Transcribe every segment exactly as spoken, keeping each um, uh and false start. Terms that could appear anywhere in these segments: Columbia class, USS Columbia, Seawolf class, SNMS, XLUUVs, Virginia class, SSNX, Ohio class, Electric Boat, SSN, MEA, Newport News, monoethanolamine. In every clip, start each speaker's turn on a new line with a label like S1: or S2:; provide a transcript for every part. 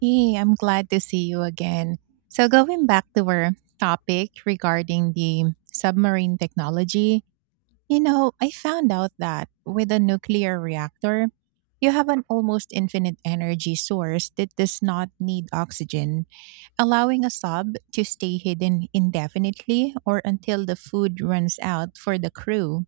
S1: Hey, I'm glad to see you again. So, going back to our topic regarding the submarine technology, you know, I found out that with a nuclear reactor, you have an almost infinite energy source that does not need oxygen, allowing a sub to stay hidden indefinitely or until the food runs out for the crew.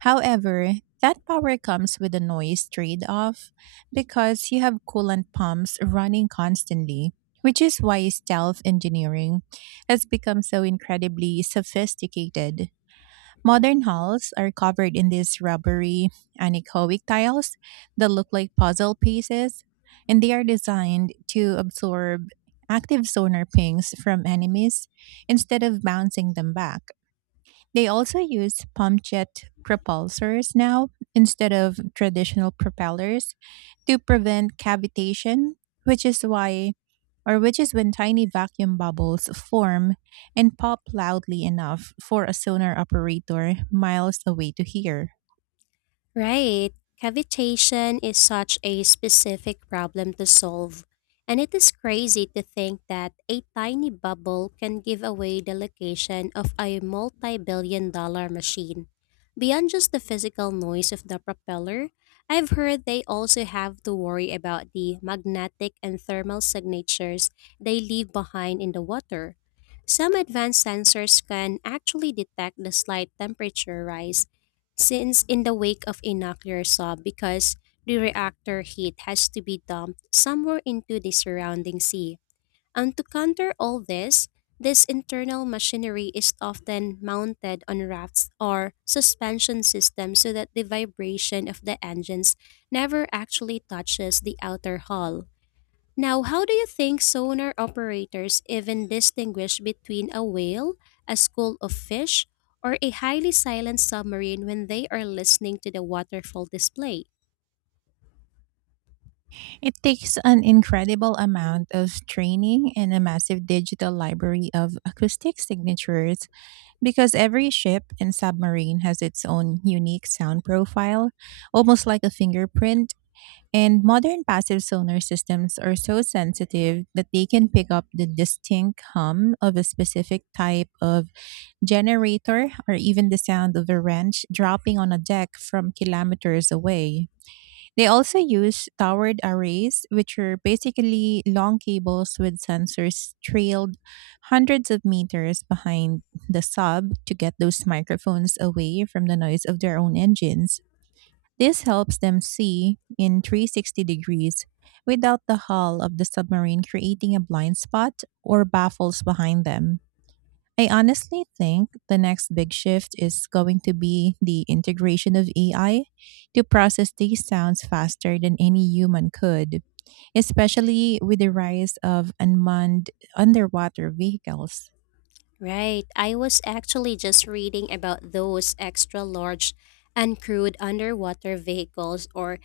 S1: However, that power comes with a noise trade off because you have coolant pumps running constantly, which is why stealth engineering has become so incredibly sophisticated. Modern halls are covered in these rubbery anechoic tiles that look like puzzle pieces, and they are designed to absorb active sonar pings from enemies instead of bouncing them back. They also use pump jet propulsors now instead of traditional propellers to prevent cavitation, which is why or which is when tiny vacuum bubbles form and pop loudly enough for a sonar operator miles away to hear.
S2: Right. Cavitation is such a specific problem to solve, and it is crazy to think that a tiny bubble can give away the location of a multi billion dollar machine. Beyond just the physical noise of the propeller, I've heard they also have to worry about the magnetic and thermal signatures they leave behind in the water. Some advanced sensors can actually detect the slight temperature rise since in the wake of a nuclear sub, because the reactor heat has to be dumped somewhere into the surrounding sea. And to counter all this, this internal machinery is often mounted on rafts or suspension systems so that the vibration of the engines never actually touches the outer hull. Now, how do you think sonar operators even distinguish between a whale, a school of fish, or a highly silent submarine when they are listening to the waterfall display?
S1: It takes an incredible amount of training and a massive digital library of acoustic signatures, because every ship and submarine has its own unique sound profile, almost like a fingerprint, and modern passive sonar systems are so sensitive that they can pick up the distinct hum of a specific type of generator or even the sound of a wrench dropping on a deck from kilometers away. They also use towered arrays, which are basically long cables with sensors trailed hundreds of meters behind the sub to get those microphones away from the noise of their own engines. This helps them see in three hundred sixty degrees without the hull of the submarine creating a blind spot or baffles behind them. I honestly think the next big shift is going to be the integration of A I to process these sounds faster than any human could, especially with the rise of unmanned underwater vehicles.
S2: Right. I was actually just reading about those extra large uncrewed underwater vehicles, or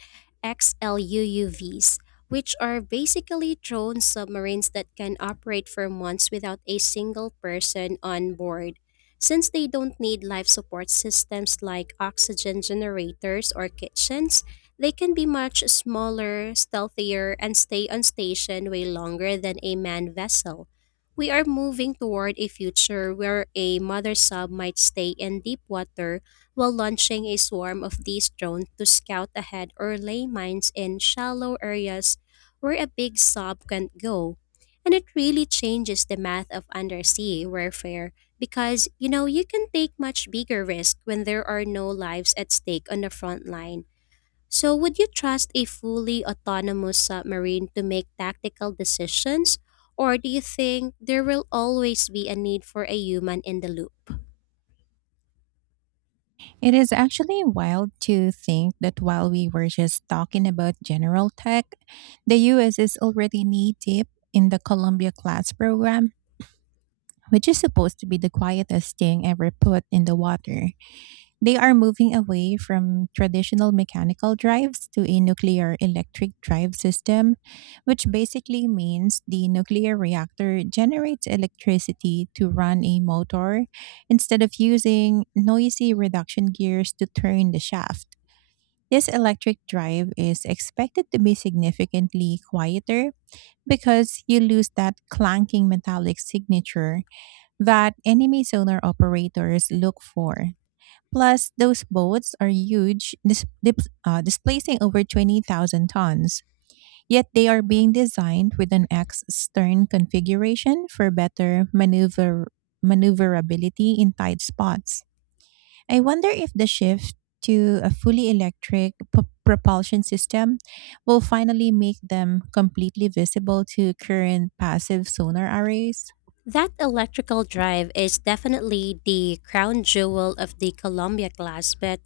S2: X L U U Vs, which are basically drone submarines that can operate for months without a single person on board. Since they don't need life support systems like oxygen generators or kitchens, they can be much smaller, stealthier, and stay on station way longer than a manned vessel. We are moving toward a future where a mother sub might stay in deep water while launching a swarm of these drones to scout ahead or lay mines in shallow areas where a big sub can't go. And it really changes the math of undersea warfare, because you know you can take much bigger risk when there are no lives at stake on the front line. So, would you trust a fully autonomous submarine to make tactical decisions, or do you think there will always be a need for a human in the loop?
S1: It is actually wild to think that while we were just talking about general tech, the U S is already knee deep in the Columbia class program, which is supposed to be the quietest thing ever put in the water. They are moving away from traditional mechanical drives to a nuclear electric drive system, which basically means the nuclear reactor generates electricity to run a motor instead of using noisy reduction gears to turn the shaft. This electric drive is expected to be significantly quieter because you lose that clanking metallic signature that enemy sonar operators look for. Plus, those boats are huge, dis- dip- uh, displacing over twenty thousand tons. Yet they are being designed with an X stern configuration for better maneuver- maneuverability in tight spots. I wonder if the shift to a fully electric p- propulsion system will finally make them completely visible to current passive sonar arrays.
S2: That electrical drive is definitely the crown jewel of the Columbia class, but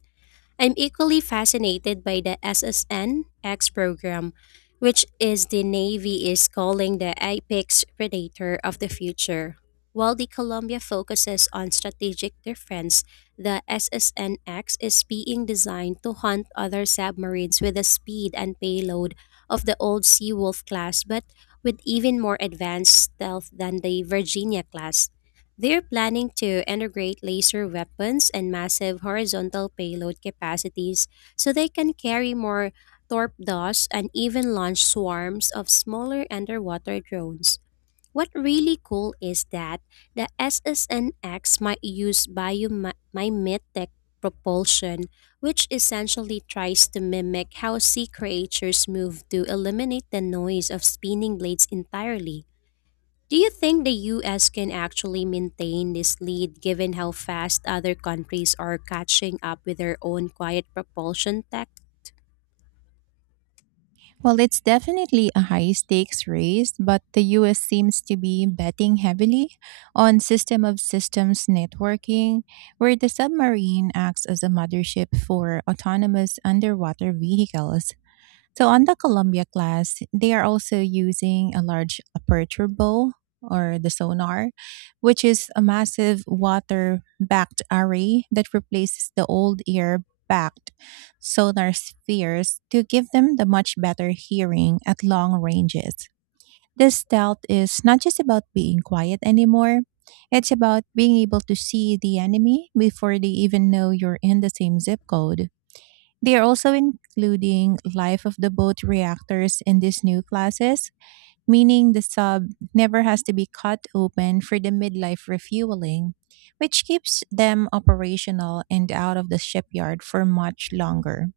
S2: I'm equally fascinated by the S S N X program, which is the Navy is calling the apex predator of the future. While the Columbia focuses on strategic defense, the S S N X is being designed to hunt other submarines with the speed and payload of the old Seawolf class, but with even more advanced stealth than the Virginia class. They're planning to integrate laser weapons and massive horizontal payload capacities, so they can carry more torpedoes and even launch swarms of smaller underwater drones. What really cool is that the S S N X might use biomimetic propulsion, which essentially tries to mimic how sea creatures move to eliminate the noise of spinning blades entirely. Do you think the U S can actually maintain this lead, given how fast other countries are catching up with their own quiet propulsion tech?
S1: Well, it's definitely a high stakes race, but the U S seems to be betting heavily on system of systems networking, where the submarine acts as a mothership for autonomous underwater vehicles. So on the Columbia class, they are also using a large aperture bow or the sonar, which is a massive water backed array that replaces the old air backed sonar spheres to give them the much better hearing at long ranges. This stealth is not just about being quiet anymore. It's about being able to see the enemy before they even know you're in the same zip code. They are also including life of the boat reactors in these new classes, meaning the sub never has to be cut open for the midlife refueling, which keeps them operational and out of the shipyard for much longer.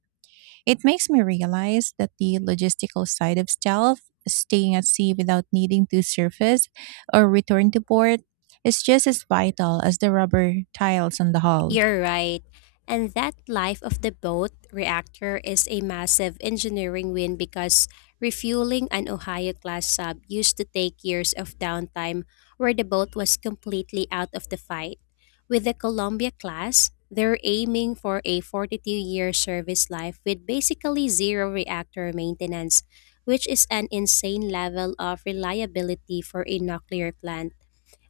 S1: It makes me realize that the logistical side of stealth, staying at sea without needing to surface or return to port, is just as vital as the rubber tiles on the hull.
S2: You're right. And that life of the boat reactor is a massive engineering win, because refueling an Ohio class sub used to take years of downtime where the boat was completely out of the fight. With the Columbia class, they're aiming for a forty-two year service life with basically zero reactor maintenance, which is an insane level of reliability for a nuclear plant.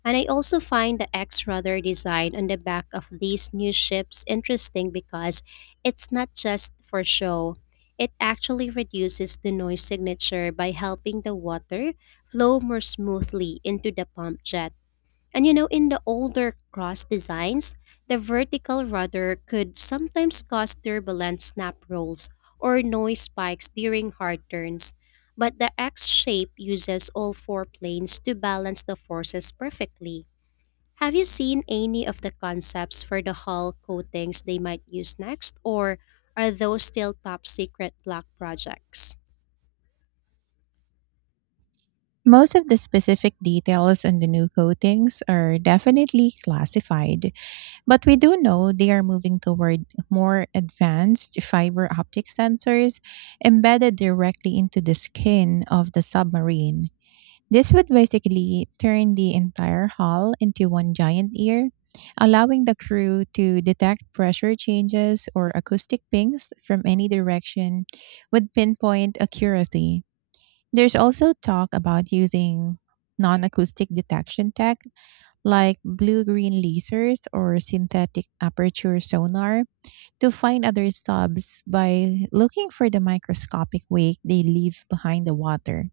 S2: And I also find the X rudder design on the back of these new ships interesting, because it's not just for show. It actually reduces the noise signature by helping the water flow more smoothly into the pump jet. And you know, in the older cross designs, the vertical rudder could sometimes cause turbulent snap rolls or noise spikes during hard turns. But the X shape uses all four planes to balance the forces perfectly. Have you seen any of the concepts for the hull coatings they might use next, or are those still top secret black projects?
S1: Most of the specific details on the new coatings are definitely classified, but we do know they are moving toward more advanced fiber optic sensors embedded directly into the skin of the submarine. This would basically turn the entire hull into one giant ear, allowing the crew to detect pressure changes or acoustic pings from any direction with pinpoint accuracy. There's also talk about using non acoustic detection tech like blue green lasers or synthetic aperture sonar to find other subs by looking for the microscopic wake they leave behind the water.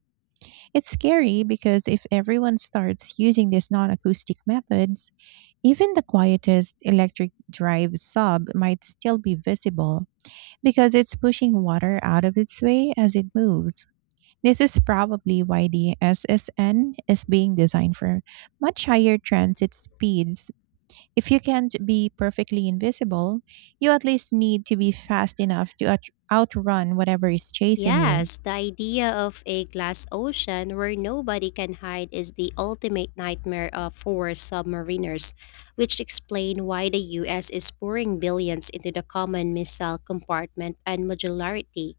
S1: It's scary because if everyone starts using these non acoustic methods, even the quietest electric drive sub might still be visible because it's pushing water out of its way as it moves. This is probably why the S S N is being designed for much higher transit speeds. If you can't be perfectly invisible, you at least need to be fast enough to out- outrun whatever is chasing you.
S2: Yes, the idea of a glass ocean where nobody can hide is the ultimate nightmare of for submariners, which explain why the U S is pouring billions into the common missile compartment and modularity.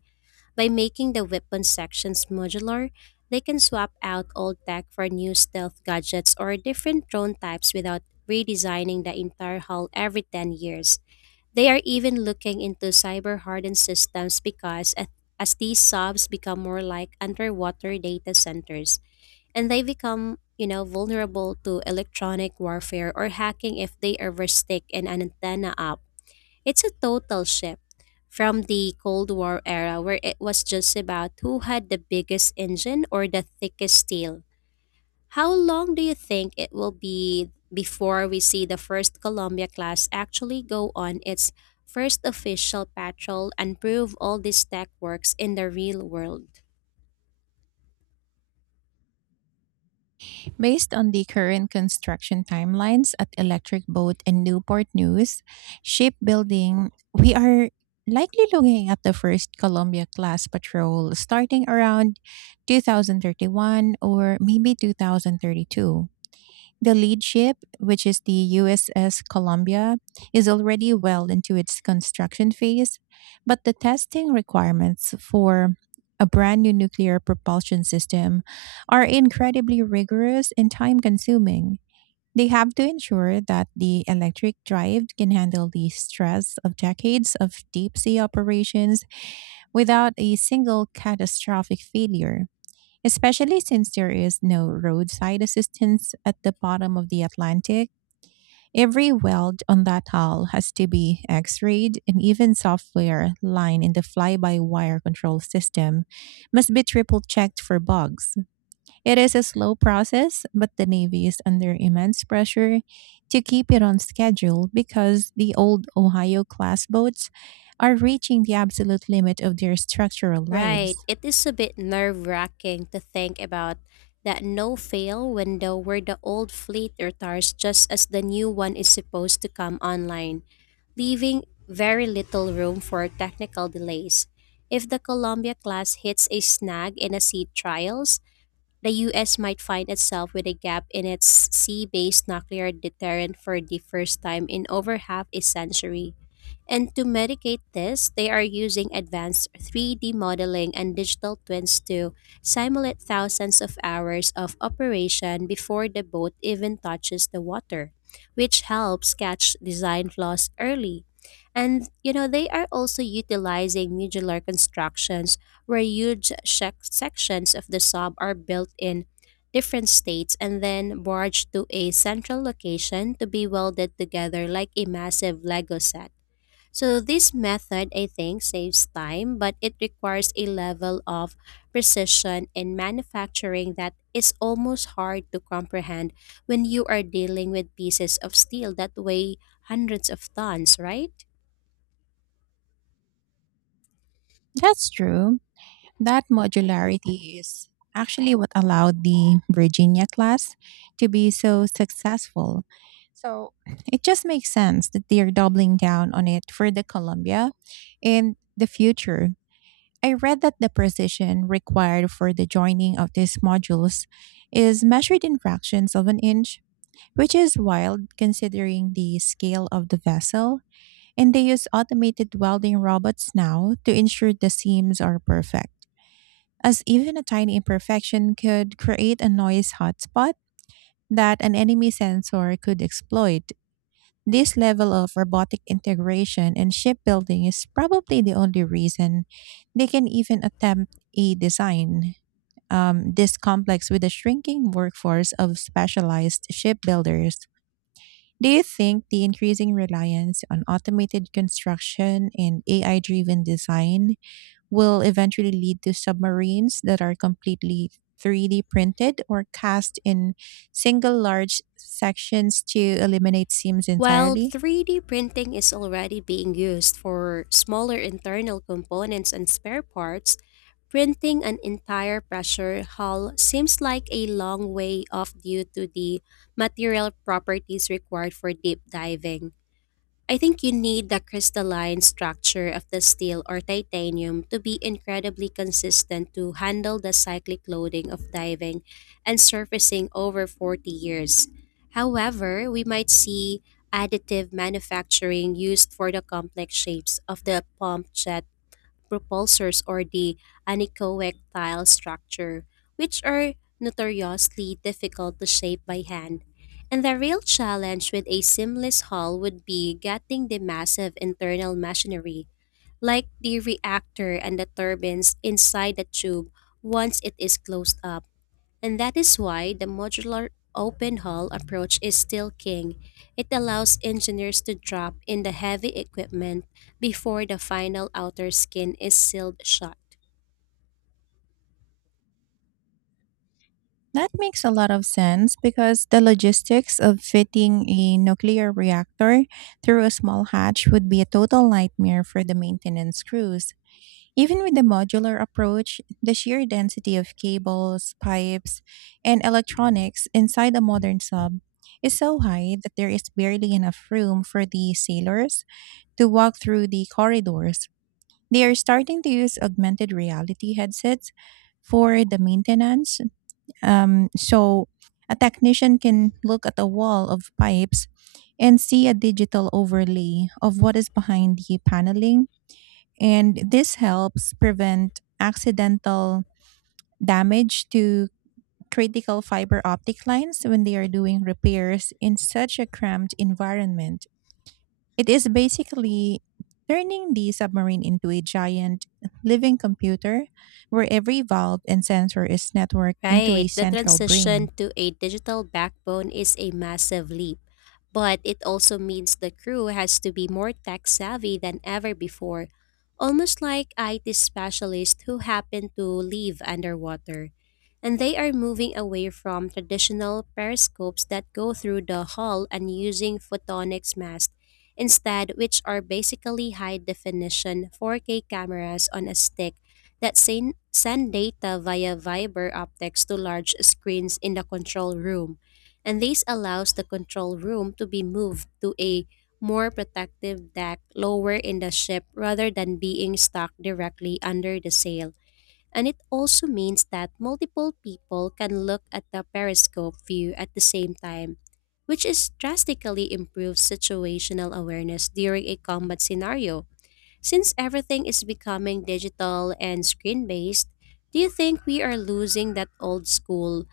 S2: By making the weapon sections modular, they can swap out old tech for new stealth gadgets or different drone types without redesigning the entire hull every ten years. They are even looking into cyber hardened systems, because a- as these subs become more like underwater data centers, and they become, you know, vulnerable to electronic warfare or hacking if they ever stick an antenna up. It's a total shift from the Cold War era where it was just about who had the biggest engine or the thickest steel. How long do you think it will be before we see the first Columbia class actually go on its first official patrol and prove all this tech works in the real world?
S1: Based on the current construction timelines at Electric Boat and Newport News shipbuilding, we are likely looking at the first Columbia class patrol starting around two thousand thirty-one or maybe two thousand thirty-two. The lead ship, which is the U S S Columbia, is already well into its construction phase, but the testing requirements for a brand new nuclear propulsion system are incredibly rigorous and time consuming. They have to ensure that the electric drive can handle the stress of decades of deep sea operations without a single catastrophic failure, especially since there is no roadside assistance at the bottom of the Atlantic. Every weld on that hull has to be x rayed, and even software line in the fly by wire control system must be triple checked for bugs. It is a slow process, but the Navy is under immense pressure to keep it on schedule because the old Ohio class boats are reaching the absolute limit of their structural lives.
S2: Right, it is a bit nerve wracking to think about that no fail window where the old fleet retires just as the new one is supposed to come online, leaving very little room for technical delays. If the Columbia class hits a snag in a sea trials, the U S might find itself with a gap in its sea based nuclear deterrent for the first time in over half a century. And to mitigate this, they are using advanced three D modeling and digital twins to simulate thousands of hours of operation before the boat even touches the water, which helps catch design flaws early. And you know, they are also utilizing modular constructions where huge shec- sections of the sub are built in different states and then barged to a central location to be welded together like a massive Lego set. So this method, I think, saves time, but it requires a level of precision in manufacturing that is almost hard to comprehend when you are dealing with pieces of steel that weigh hundreds of tons, right?
S1: That's true. That modularity is actually what allowed the Virginia class to be so successful. So it just makes sense that they're doubling down on it for the Columbia in the future. I read that the precision required for the joining of these modules is measured in fractions of an inch, which is wild considering the scale of the vessel. And they use automated welding robots now to ensure the seams are perfect, as even a tiny imperfection could create a noise hotspot that an enemy sensor could exploit. This level of robotic integration in shipbuilding is probably the only reason they can even attempt a design um, this complex with a shrinking workforce of specialized shipbuilders. Do you think the increasing reliance on automated construction and A I driven design will eventually lead to submarines that are completely three D printed or cast in single large sections to eliminate seams
S2: While
S1: entirely?
S2: three D printing is already being used for smaller internal components and spare parts, printing an entire pressure hull seems like a long way off due to the material properties required for deep diving. I think you need the crystalline structure of the steel or titanium to be incredibly consistent to handle the cyclic loading of diving and surfacing over forty years. However, we might see additive manufacturing used for the complex shapes of the pump jet propulsors or the anechoic-tile structure, which are notoriously difficult to shape by hand. And the real challenge with a seamless hull would be getting the massive internal machinery, like the reactor and the turbines, inside the tube once it is closed up. And that is why the modular open hull approach is still king. It allows engineers to drop in the heavy equipment before the final outer skin is sealed shut.
S1: That makes a lot of sense because the logistics of fitting a nuclear reactor through a small hatch would be a total nightmare for the maintenance crews. Even with the modular approach, the sheer density of cables, pipes, and electronics inside a modern sub is so high that there is barely enough room for the sailors to walk through the corridors. They are starting to use augmented reality headsets for the maintenance. Um, so a technician can look at a wall of pipes and see a digital overlay of what is behind the paneling, and this helps prevent accidental damage to critical fiber optic lines when they are doing repairs in such a cramped environment. It is basically turning the submarine into a giant living computer where every valve and sensor is networked into
S2: Right.
S1: a
S2: The
S1: central brain.
S2: transition to a digital backbone is a massive leap, but it also means the crew has to be more tech savvy than ever before, almost like I T specialists who happen to live underwater. And they are moving away from traditional periscopes that go through the hull and using photonics masks instead, which are basically high definition four K cameras on a stick that sen- send data via fiber optics to large screens in the control room, and this allows the control room to be moved to a more protective deck lower in the ship rather than being stuck directly under the sail. And it also means that multiple people can look at the periscope view at the same time, which is drastically improves situational awareness during a combat scenario. Since everything is becoming digital and screen based, do you think we are losing that old school,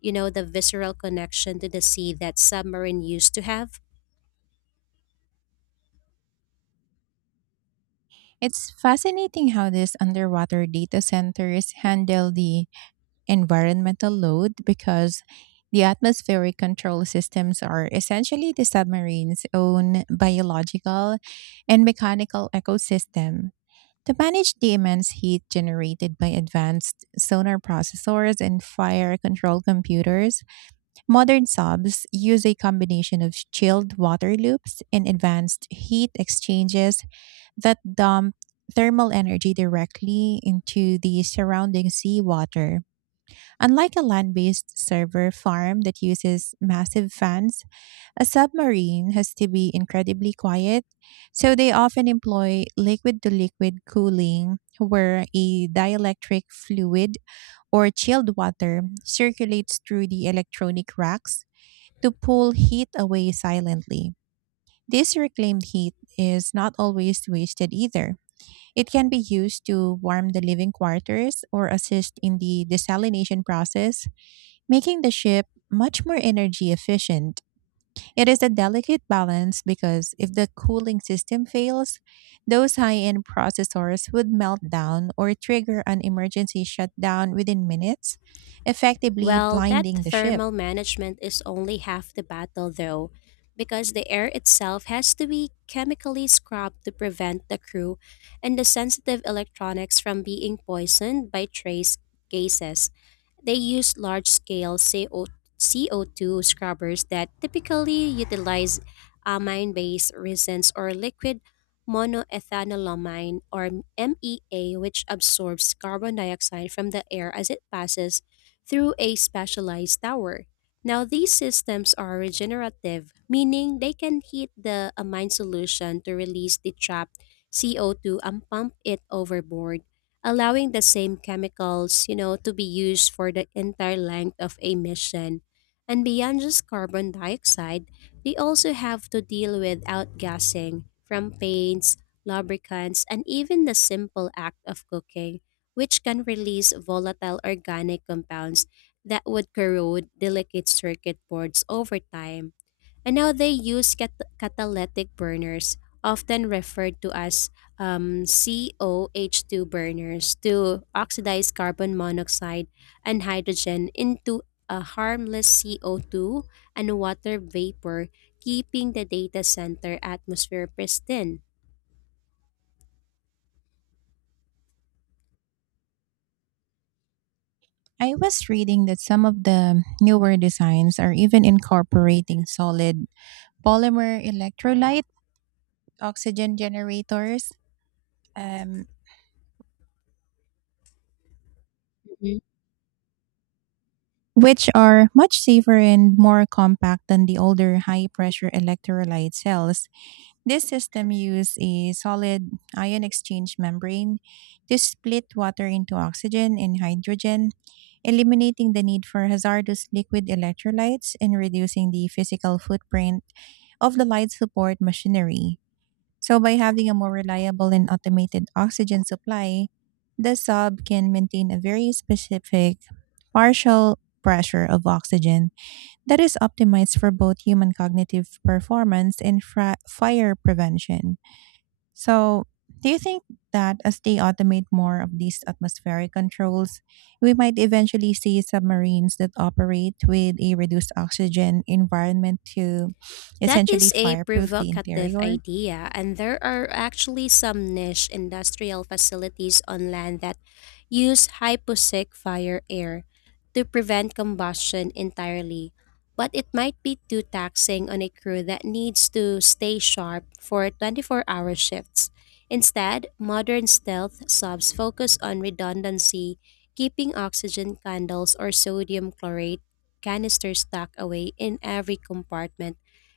S2: you know, the visceral connection to the sea that submarine used to have?
S1: It's fascinating how these underwater data centers handle the environmental load because the atmospheric control systems are essentially the submarine's own biological and mechanical ecosystem. To manage the immense heat generated by advanced sonar processors and fire control computers, modern subs use a combination of chilled water loops and advanced heat exchanges that dump thermal energy directly into the surrounding seawater. Unlike a land based server farm that uses massive fans, a submarine has to be incredibly quiet, so they often employ liquid to liquid cooling, where a dielectric fluid or chilled water circulates through the electronic racks to pull heat away silently. This reclaimed heat is not always wasted either. It can be used to warm the living quarters or assist in the desalination process, making the ship much more energy efficient. It is a delicate balance because if the cooling system fails, those high end processors would melt down or trigger an emergency shutdown within minutes, effectively
S2: Well, that
S1: blinding the ship.
S2: thermal management is only half the battle, though, because the air itself has to be chemically scrubbed to prevent the crew and the sensitive electronics from being poisoned by trace gases. They use large scale C O- C O two scrubbers that typically utilize amine based resins or liquid monoethanolamine, or M E A, which absorbs carbon dioxide from the air as it passes through a specialized tower. Now, these systems are regenerative, meaning they can heat the amine solution to release the trapped C O two and pump it overboard, allowing the same chemicals, you know, to be used for the entire length of a mission. And beyond just carbon dioxide, they also have to deal with outgassing from paints, lubricants, and even the simple act of cooking, which can release volatile organic compounds that would corrode delicate circuit boards over time. And now they use cat- catalytic burners, often referred to as um, C O H two burners, to oxidize carbon monoxide and hydrogen into a harmless C O two and water vapor, keeping the data center atmosphere pristine.
S1: I was reading that some of the newer designs are even incorporating solid polymer electrolyte oxygen generators, Um, which are much safer and more compact than the older high pressure electrolyte cells. This system uses a solid ion exchange membrane to split water into oxygen and hydrogen, eliminating the need for hazardous liquid electrolytes and reducing the physical footprint of the light support machinery. So, by having a more reliable and automated oxygen supply, the sub can maintain a very specific partial pressure of oxygen that is optimized for both human cognitive performance and fra- fire prevention. So, do you think that as they automate more of these atmospheric controls, we might eventually see submarines that operate with a reduced oxygen environment to
S2: That
S1: essentially
S2: is a
S1: fireproof the
S2: provocative
S1: interior?
S2: idea, and there are actually some niche industrial facilities on land that use hyposic fire air to prevent combustion entirely. But it might be too taxing on a crew that needs to stay sharp for twenty-four hour shifts. Instead, modern stealth subs focus on redundancy, keeping oxygen candles or sodium chlorate canisters tucked away in every compartment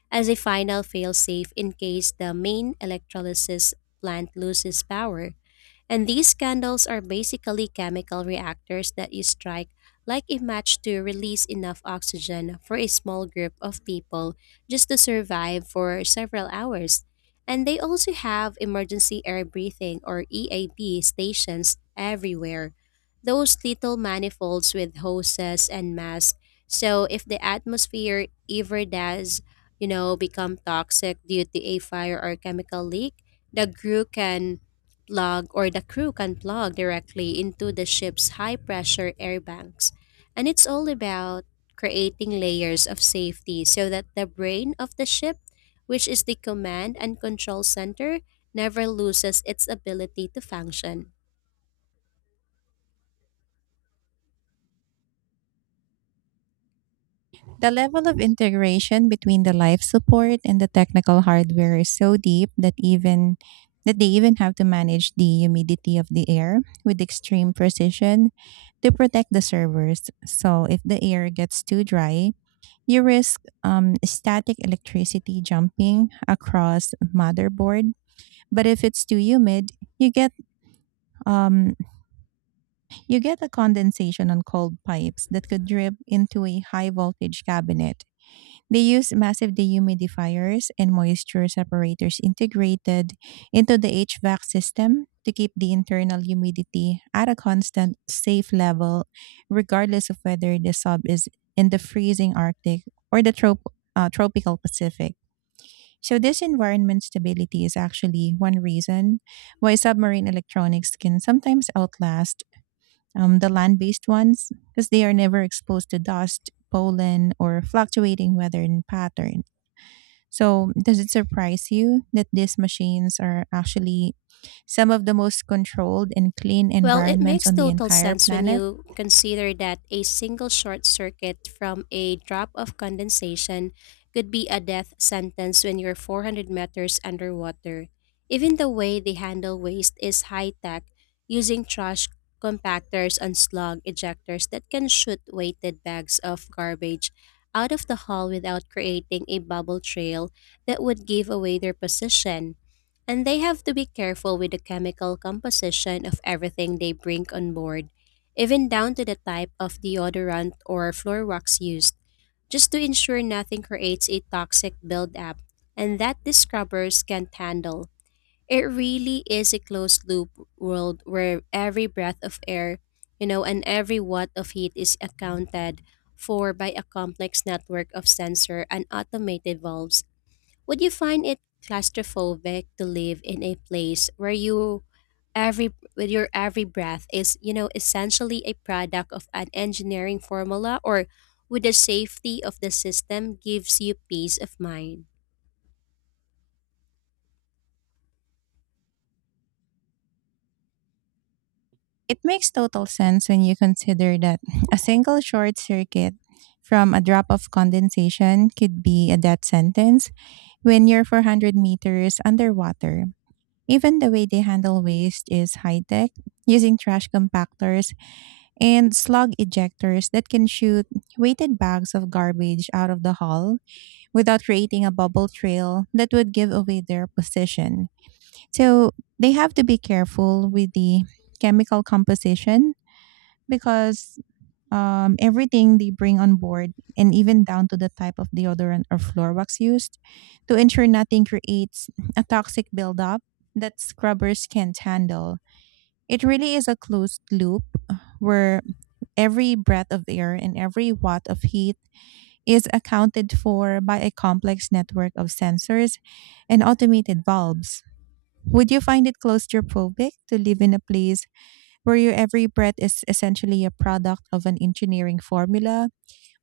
S2: as a final failsafe in case the main electrolysis plant loses power. And these candles are basically chemical reactors that you strike like a match to release enough oxygen for a small group of people just to survive for several hours. And they also have emergency air breathing, or E A B, stations everywhere. Those little manifolds with hoses and masks. So if the atmosphere ever does, you know, become toxic due to a fire or chemical leak, the crew can plug or the crew can plug directly into the ship's high pressure air banks. And it's all about creating layers of safety so that the brain of the ship, which is the command and control center, never loses its ability to function.
S1: The level of integration between the life support and the technical hardware is so deep that even that they even have to manage the humidity of the air with extreme precision to protect the servers. So if the air gets too dry, you risk um, static electricity jumping across motherboard. But if it's too humid, you get um, you get a condensation on cold pipes that could drip into a high voltage cabinet. They use massive dehumidifiers and moisture separators integrated into the H V A C system to keep the internal humidity at a constant, safe level, regardless of whether the sub is in the freezing Arctic or the trop- uh, tropical Pacific. So, this environment stability is actually one reason why submarine electronics can sometimes outlast um, the land based ones because they are never exposed to dust, pollen, or fluctuating weather patterns. So, does it surprise you that these machines are actually some of the most controlled and clean
S2: Well, it
S1: environments
S2: makes
S1: on the
S2: total
S1: entire
S2: sense when
S1: planet?
S2: you consider that a single short circuit from a drop of condensation could be a death sentence when you're four hundred meters underwater. Even the way they handle waste is high tech, using trash compactors and slug ejectors that can shoot weighted bags of garbage out of the hull without creating a bubble trail that would give away their position. And they have to be careful with the chemical composition of everything they bring on board, even down to the type of deodorant or floor wax used, just to ensure nothing creates a toxic buildup and that the scrubbers can't handle. It really is a closed loop world where every breath of air, you know, and every watt of heat is accounted for by a complex network of sensor and automated valves. Would you find it claustrophobic to live in a place where you every with your every breath is, you know, essentially a product of an engineering formula? Or would the safety of the system gives you peace of mind?
S1: It makes total sense when you consider that a single short circuit from a drop of condensation could be a death sentence when you're four hundred meters underwater. Even the way they handle waste is high tech, using trash compactors and slug ejectors that can shoot weighted bags of garbage out of the hull without creating a bubble trail that would give away their position. So they have to be careful with the chemical composition because, um, everything they bring on board, and even down to the type of deodorant or floor wax used, to ensure nothing creates a toxic buildup that scrubbers can't handle. It really is a closed loop where every breath of air and every watt of heat is accounted for by a complex network of sensors and automated valves. Would you find it claustrophobic to live in a place where your every breath is essentially a product of an engineering formula?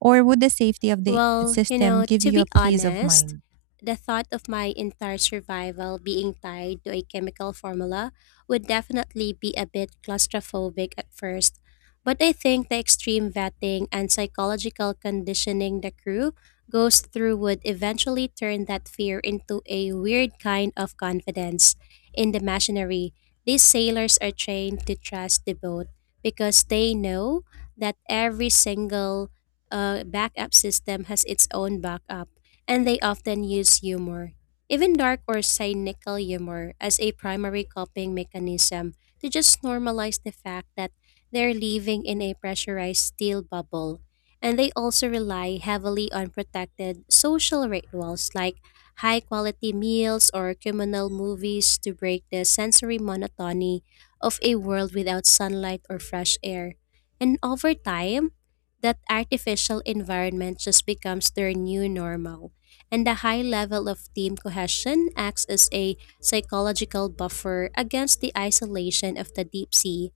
S1: Or would the safety of the
S2: Well, you
S1: system
S2: know,
S1: give
S2: to
S1: you a
S2: be
S1: peace of
S2: honest,
S1: mind?
S2: the thought of my entire survival being tied to a chemical formula would definitely be a bit claustrophobic at first. But I think the extreme vetting and psychological conditioning the crew goes through would eventually turn that fear into a weird kind of confidence. In the machinery, these sailors are trained to trust the boat because they know that every single uh, backup system has its own backup, and they often use humor, even dark or cynical humor, as a primary coping mechanism to just normalize the fact that they're living in a pressurized steel bubble. And they also rely heavily on protected social rituals like high quality meals or communal movies to break the sensory monotony of a world without sunlight or fresh air. And over time, that artificial environment just becomes their new normal. And the high level of team cohesion acts as a psychological buffer against the isolation of the deep sea.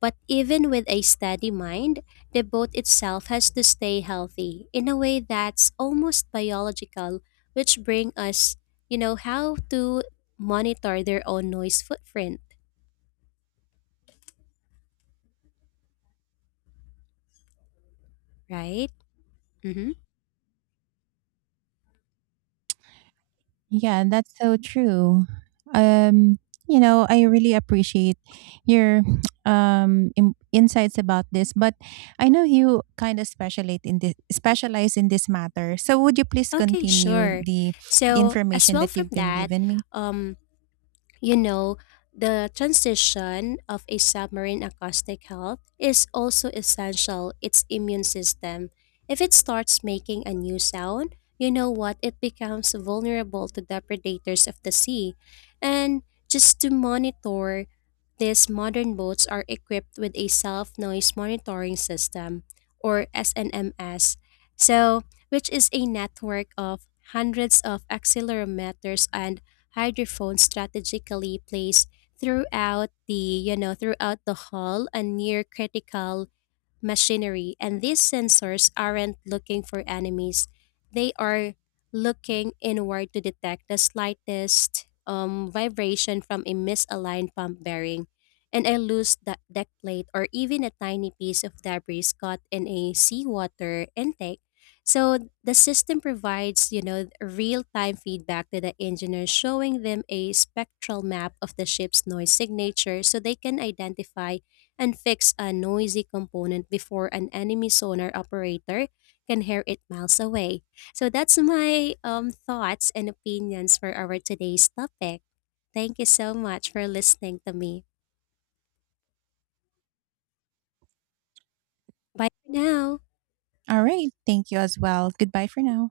S2: But even with a steady mind, the boat itself has to stay healthy in a way that's almost biological, which bring us, you know, how to monitor their own noise footprint, right? Mm-hmm.
S1: Yeah, that's so true. Um, you know, I really appreciate your um in- insights about this, but I know you kind of specialize in this specialize in this matter. So would you please
S2: Okay,
S1: continue
S2: sure.
S1: the
S2: So as
S1: information
S2: well
S1: that
S2: from
S1: you've been
S2: that,
S1: given me?
S2: um, you know, the transition of a submarine acoustic health is also essential its immune system. If it starts making a new sound, you know what, it becomes vulnerable to the predators of the sea. And just to monitor, these modern boats are equipped with a self noise monitoring system, or S N M S. So, which is a network of hundreds of accelerometers and hydrophone strategically placed throughout the you know throughout the hull and near critical machinery, and these sensors aren't looking for enemies. They are looking inward to detect the slightest um, vibration from a misaligned pump bearing, and a loose de- deck plate, or even a tiny piece of debris caught in a seawater intake. So the system provides, you know, real-time feedback to the engineer, showing them a spectral map of the ship's noise signature so they can identify and fix a noisy component before an enemy sonar operator can hear it miles away. So that's my um, thoughts and opinions for our today's topic. Thank you so much for listening to me. Bye for now.
S1: All right, thank you as well. Goodbye for now.